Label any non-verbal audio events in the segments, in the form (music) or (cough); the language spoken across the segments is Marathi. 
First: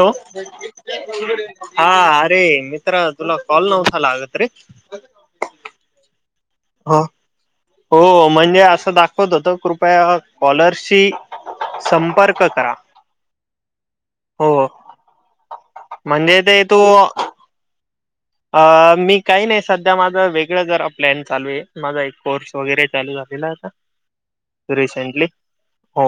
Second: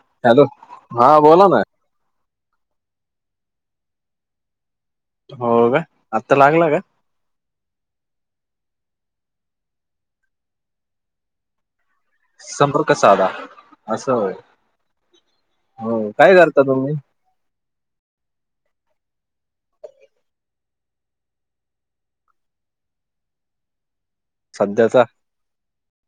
लो हॅलो हा बोला ना आत रे मित्र तुला कॉल नव्हता लागत रे. हो का. आत्ता लागला का हो, हो म्हणजे अस दाखवत होत कृपया कॉलरशी संपर्क करा, संपर्क साधा असं होय हो. हो काय म्हणजे करता ते तू तुम्ही अ मी काही नाही सध्या माझ वेगळं जरा प्लॅन चालू आहे माझा एक कोर्स वगैरे चालू गेला आता. सध्याचा रिसेन्टली, हो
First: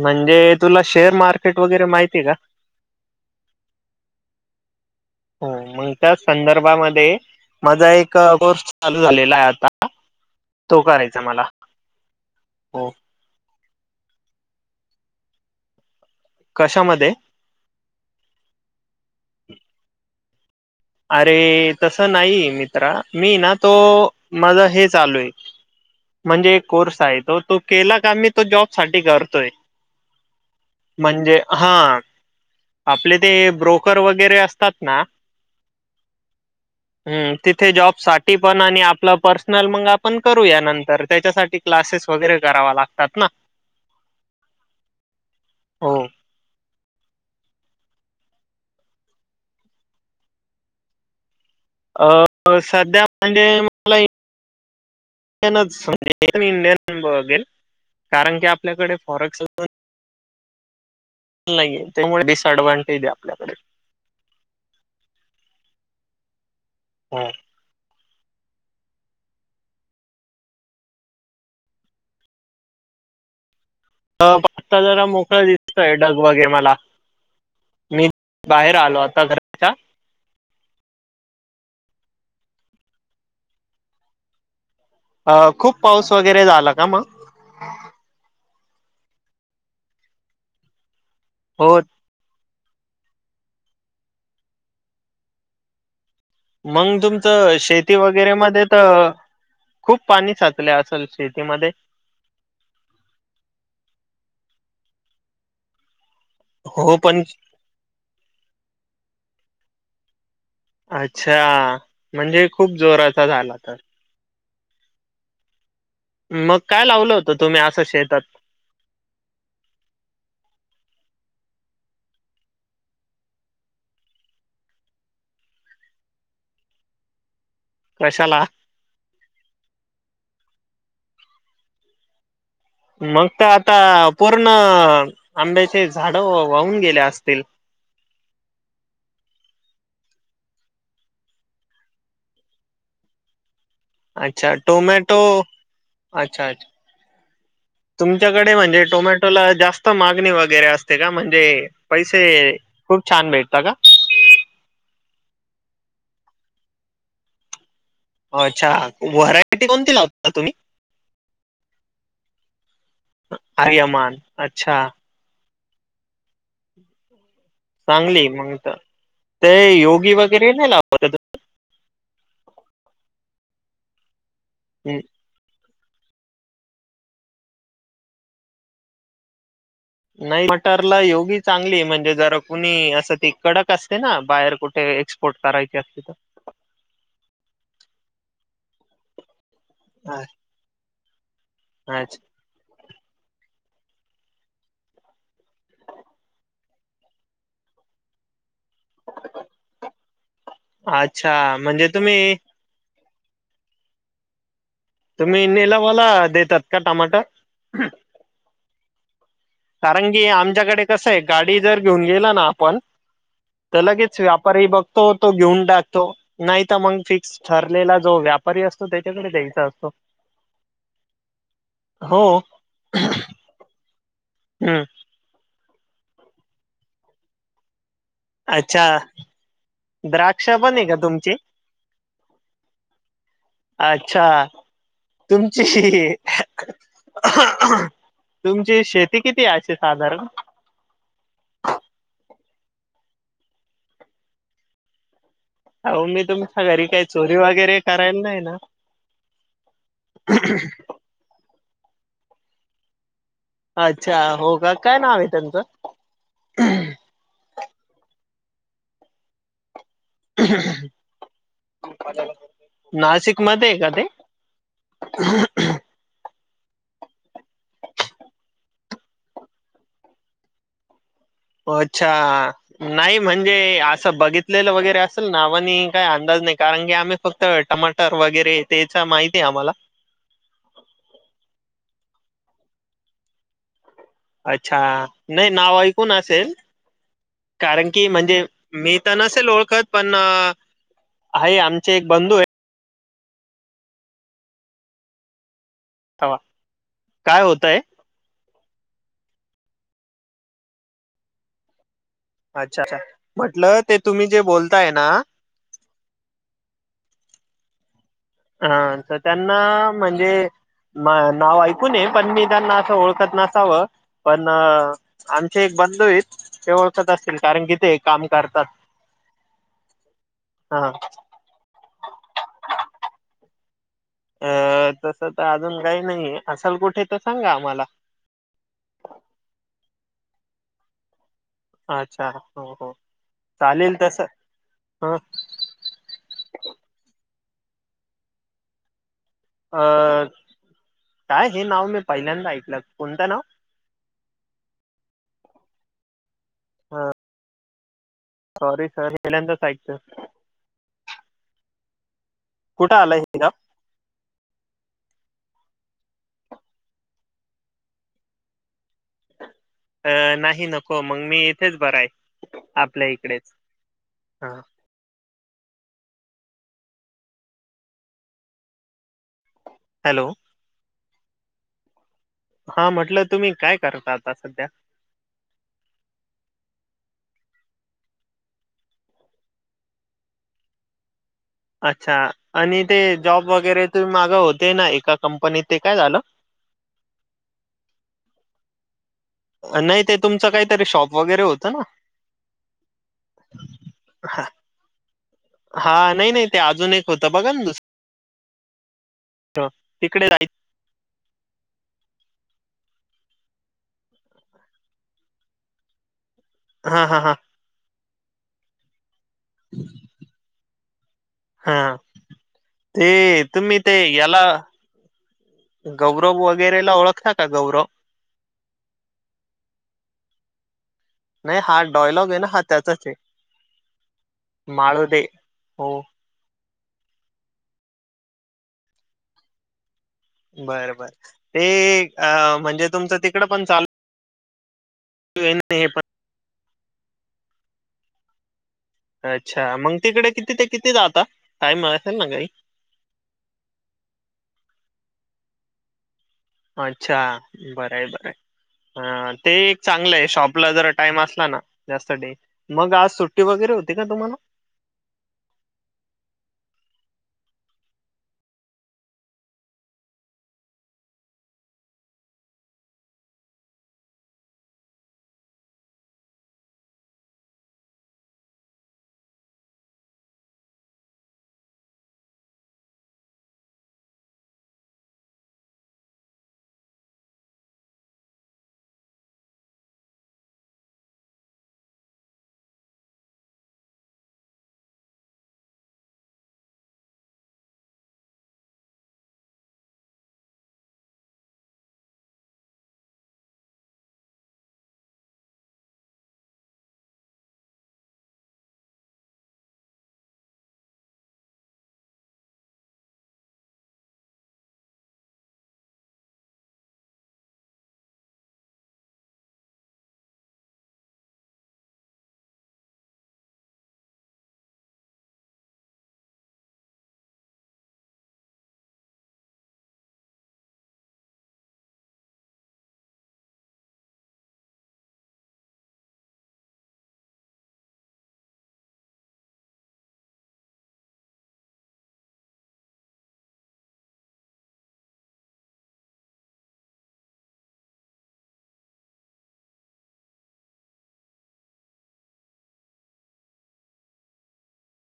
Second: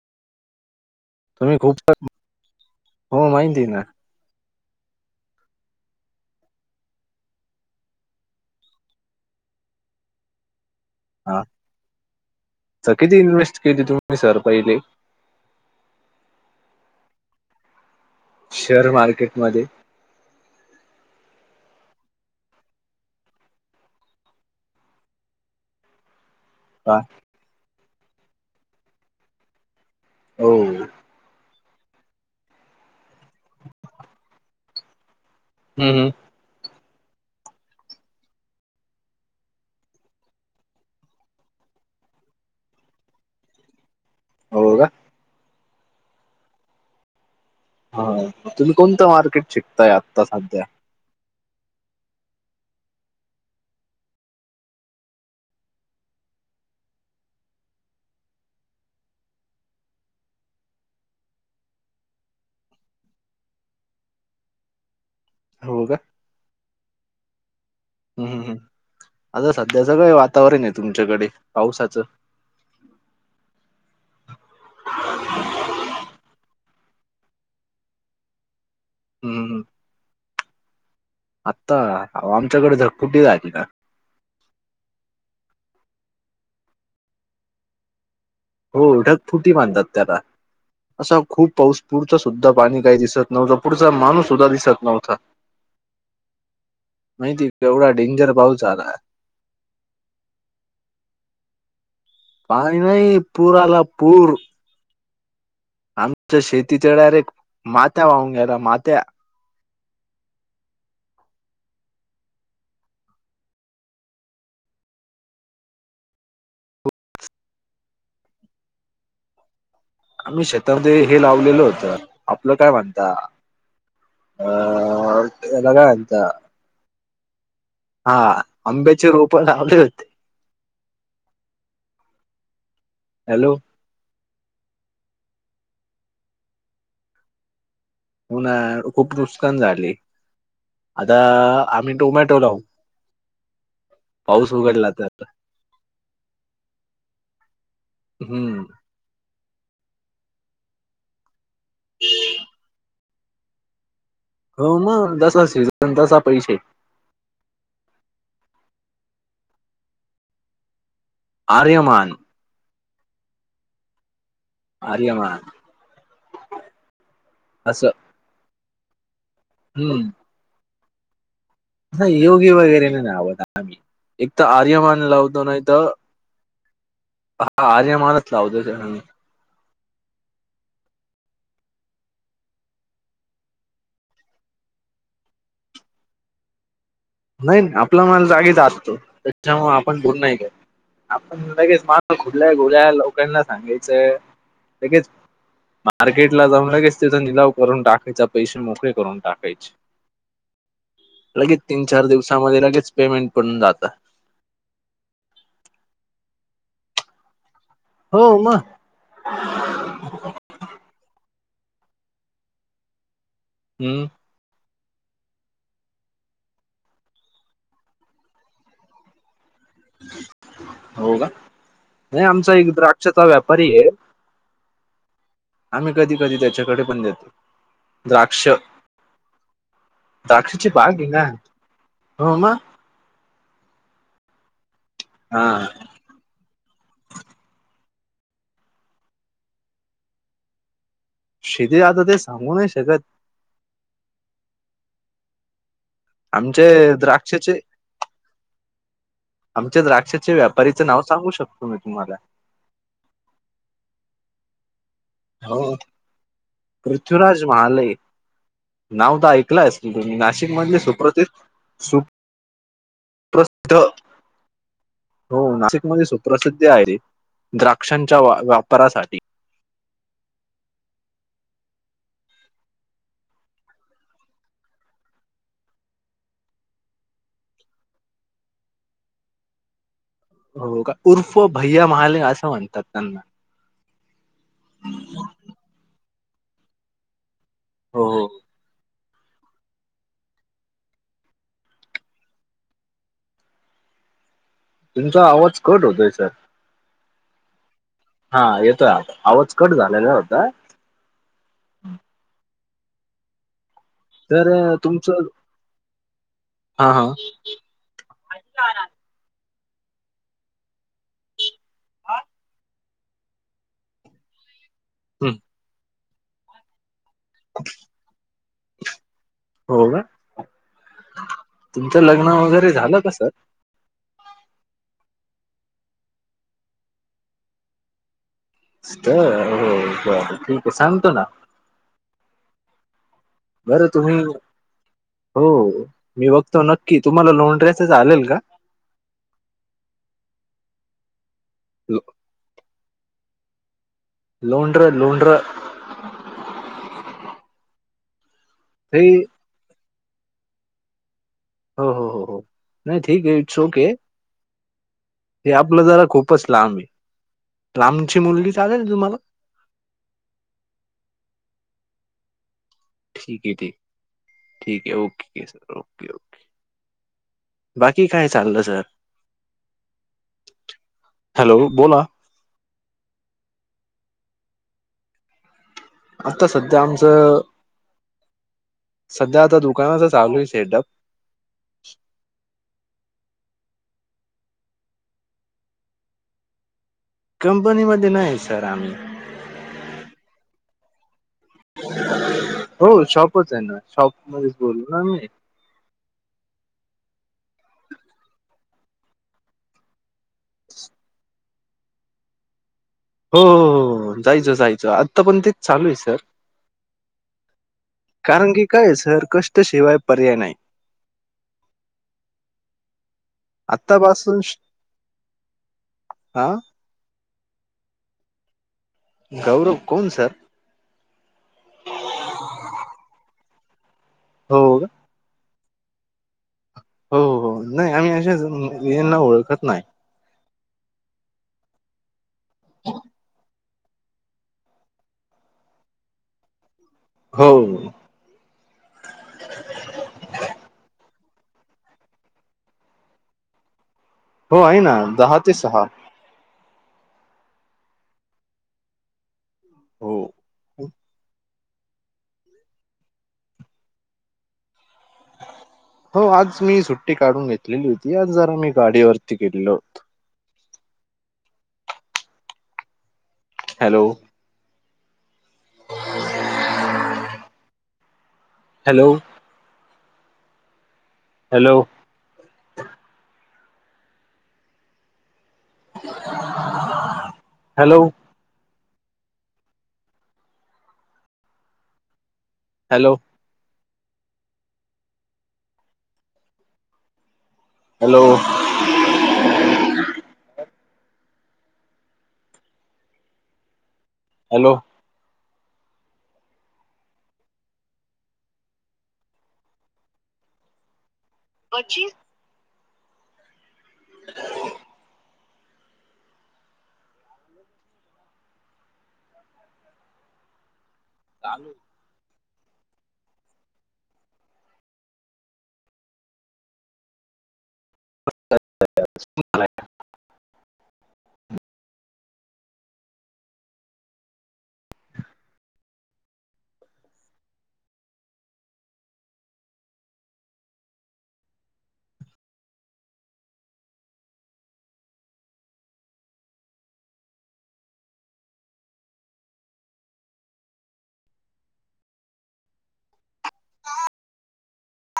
म्हणजे तुला शेअर तुम्ही मार्केट खूप वगैरे माहितीय का? हो माहिती ना हां आणि मग त्या संदर्भामध्ये माझा एक कोर्स चालू झालेला आहे आता. (inaudible) मला हा हो तर किती इन्व्हेस्ट कीती तुम् (unintelligible) ही सर पहिले शामध्ये शेअर मार्केट मध्ये. आरे तसं नाहीये मित्रा मी ना तो माझ हे चालू आये. म्हणजे एक का कोर्स आहे तो तो केला का मी तो जॉब साठी करतोय. हो हम्म म्हणजे? हा, आपले ते ब्रोकर वगैरे असतात ना. हम्म. हम्म तिथे जॉब साठी पण आणि आपलं पर्सनल मग आपण करूया नंतर त्याच्यासाठी क्लासेस वगैरे करावा लागतात ना. हो का. हो. हा तुम्ही कोणतं मार्केट शिकताय आता सध्या. अ सध्या म्हणजे मला एक (unintelligible) इंडियन बघेल. कारण की आपल्याकडे फॉरेक्स नाहीये त्यामुळे डिस अ्ँडव्हानटेज आहे आपल्याकडे. हो का. हा. हम्म हम्म आता सध्याच वेळ वातावरण आहे तुमच्याकडे पावसाचं. (inaudible) आता जरा मोकळं दिसतंय डग वगैरे मला मी बाहेर आलो आता (unintelligible) आता आमच्याकडे जर कुठे (unintelligible) अ खूप पाऊस वगैरे झाला का मग? होढक फुटी मानतात त्याला असा खूप हो पाऊस पुरचा सुद्धा पाणी काही दिसत नव्हतं पुढचा माणूस सुद्धा दिसत नव्हता. मग माहिती तुमचं एवढा शेती डेंजर वगैरे मग पाऊस झाला तिथं खूप पाणी साचले असल शेतीमध्ये. पाय नाही पुराला पूर. आमच्या शेतीच्या हो पण डायरेक्ट माथ्या वाहून ग्याला माथ्या. अच्छा म्हणजे खूप जोराचा झाला तर. मग काय लावलं होतं तुम्ही असं शेतात. आम्ही शेतामध्ये हे लावलेलो होतं आपलं काय म्हणता याला काय (unintelligible) हा कशाला आंब्याचे रोप लावले होते. मग काय हॅलो आता पूर्ण आंब्याचे झाड वाहून गेले असतील. हो ना खूप नुकसान झाले. आता आम्ही टोमॅटो लाहू. आच्छा टोमॅटो अच्छा अच्छा तुमच्याकडे हम्म म्हणजे टोमॅटोला जास्त मागणी वगैरे असते का म्हणजे पैसे खूप छान भेटता का हो मग जसा सिझन तसा पैसे हो अच्छा व्हरायटी कोणती लावता तुम्ही आरयमान अरेयमान आर्यमान असं चांगली मग ते हम्म योगी वगैरे नाही लावत त नाही योगी वगैरे नाही लावत आम्ही एक तर तुम्ही? आर्यमान लावतो न त हा आर्या (unintelligible) लाव (unintelligible) नाही मटरला योगी चांगली म्हणजे जरा कुणी असं ती कडक असते ना बाहेर कुठे एक्सपोर्ट करायची असते. नाही ना आपला मला जागीचा असतो त्याच्यामुळ आपण बो अ- (unintelligible) लगेच अच्छा (unintelligible) लोकांना सांगायचंय लगेच मार्केट ला जाऊ लगेच त्याचा निलाव करून टाकायचा पैसा मोकळे करून टाकायचे अच्छा लगेच तीन म्हणजे चार तुम्ही दिवसामध्ये लगेच पेमेंट पडून जात तुम्ही नेला वाला देतात का टामाटा हो मग कारण की आमच्याकडे कसं आहे गाडी जर घेऊन गेला ना आपण तर हम्म लगेच व्यापारीही बघ तो तो घेऊन टाकतो नाही तर मग फिक्स ठरलेला जो व्यापारी असतो त्याच्याकडे द्यायचं हो का हो. नाही आमचा एक द्राक्षेचा व्यापारी हे हम आम्ही कधी कधी त्याच्याकडे पण देतो द्राक्ष आच्छा द्राक्ष द्राक्षाची पण आहे का बाग ना तुमचे हो मग आच्छा हा तुमची हे तुमची शेती किती अशी साधारण शितीे आता ते सांगू नाही शकत अहो मी आमचे तुमच्या घरी काही चोरी द्राक्षाचे वगैरे करायला नाही येणार आमच्या द्राक्षाचे व्यापारीच नाव सांगू शकतो मी तुम्हाला अच्छा हो का काय नाव आहे त्यांचं महालय नाव त ऐकलंयस नाशिक मधले सुप्रतित नाशिकमध्ये सुप्रसिद्ध. आहे का ते? हो नाशिकमध्येच. प्रसिद्ध आहे ते द्राक्षांच्या वा वापरासाठी. अच्छा नाही म्हणजे असं बघितलेलं वगैरे असेल नावानी काय अंदाज. नाही कारण की आम्ही फक्त टमाटर वगैरे तेच माहिती आहे आम्हाला. हो का उर्फ भैया महाले असं म्हणतात त्यांना. अच्छा नाही नाव ऐकून असेल कारण की हो हो म्हणजे मी त्याना असेल ओळखत पण आहे आमचे एक बंधू आहे. तुमचा आवाज कट होतोय सर. आहे काय होतय. हा येतोय आता आवाज कट झालेला होता. अच्छा अच्छा म्हटल. ते तुम्ही जे तर बोलताय ना. तुमचं हा हा अ तर त्यांना म्हणजे? नाव ऐकून ये पण मी त्यांना असं ओळखत नसावं पण. (inaudible) आमचे एक बंधू ते ओळखत असतील कारण कि काम करतात. हो का? हा तुमचं लग्न वगैरे झालं का सर? अं तस तर अजून काही नाहीय असाल कुठे तर सांगा आम्हाला. हो बर ठीक आहे सांगतो ना. अच्छा हो हो! बरं चालेल तुम्ही तसं ह हो मी बघतो नक्की तुम्हाला लो तसं चालल का? अ काय हे नाव लो मी पहिल्यांदा ऐकलं कोणत नाव लोड्र लोड्र. हा. सॉरी सर हे पहिल्यांदाच ऐकतोय. हो हो हो हो कुठं नाही आलं ठीक हे आहे गाव? It's okay. हे आपलं जरा खूपच लांब आहे लांबची मुलगी चालेल तुम्हाला. अ नाही नको मग मी येथेच बरा आहे. आपल्या ठीक इकडेच आहे ठीक हा. ठीक आहे ओके ओके बाकी काय चालं सर. हॅलो! हॅलो बोला. हा म्हटलं तुम्ही काय करता आता सध्या. आता सध्या आमचं. सध्या आता दुकानाच चालू आहे सेटअप. अच्छा आणि ते जॉब वगैरे तु मागं होते ना एका कंपनीत ते काय झालं. कंपनीमध्ये नाही सर आम्ही. नाही ते तुमचं काहीतरी शॉप वगैरे होतं ना? (inaudible) हो शॉपच आहे ना शॉप हां, मध्येच बोलल ना मी. हां, नाही नाही ते अजून एक होतं बघा ना दुसरं हो तिकडे (unintelligible) (inaudible) हो.. हो.. हो.. जायचं.. जायचं आत्ता पण तेच चालू आहे सर हा हा हा. कारण की कायच सर कष्टशिवाय पर्याय नाही. हा ते तुम्ही ते आत्तापासून याला. श गौरव हां, वगैरे ला ओळखता का? गौरव.. गौरव कोण सर? नाही हा डायलॉग हो का? माळोदे हो हो हो नाही आम्ही अशाच यांना ओळखत नाही बर बर ते अ म्हणजे तुमचं तिकडं पण चालू (unintelligible) हे पण हो अच्छा मग तिकडे किती ते किती जाता? काय मग असले ना घरी हो आहे ना दहा ते सहा अच्छा! बरं आहे बर आहे ते एक चांगलं हो, आहे शॉपला जर टाइम असला ना जास्त डे मग आज सुट्टी वगैरे होती का तुम्हाला हो आज मी सुट्टी काढून घेतलेली होती आज जरा मी गाडीवरती गेलेलो होतो. Hello! (inaudible) Hello - hello hello hello - hello hello पचिस (inaudible) चालू (unintelligible)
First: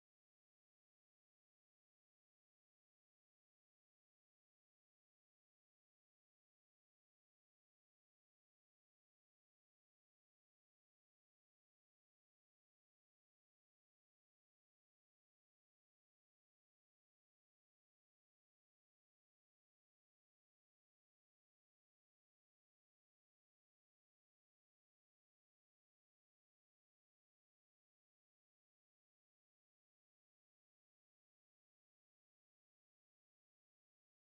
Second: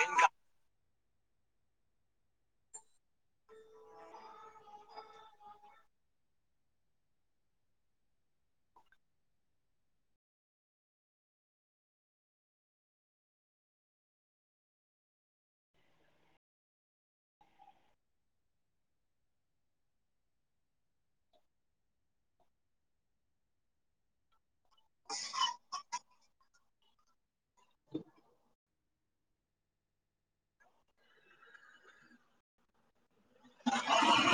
तैन का (inaudible)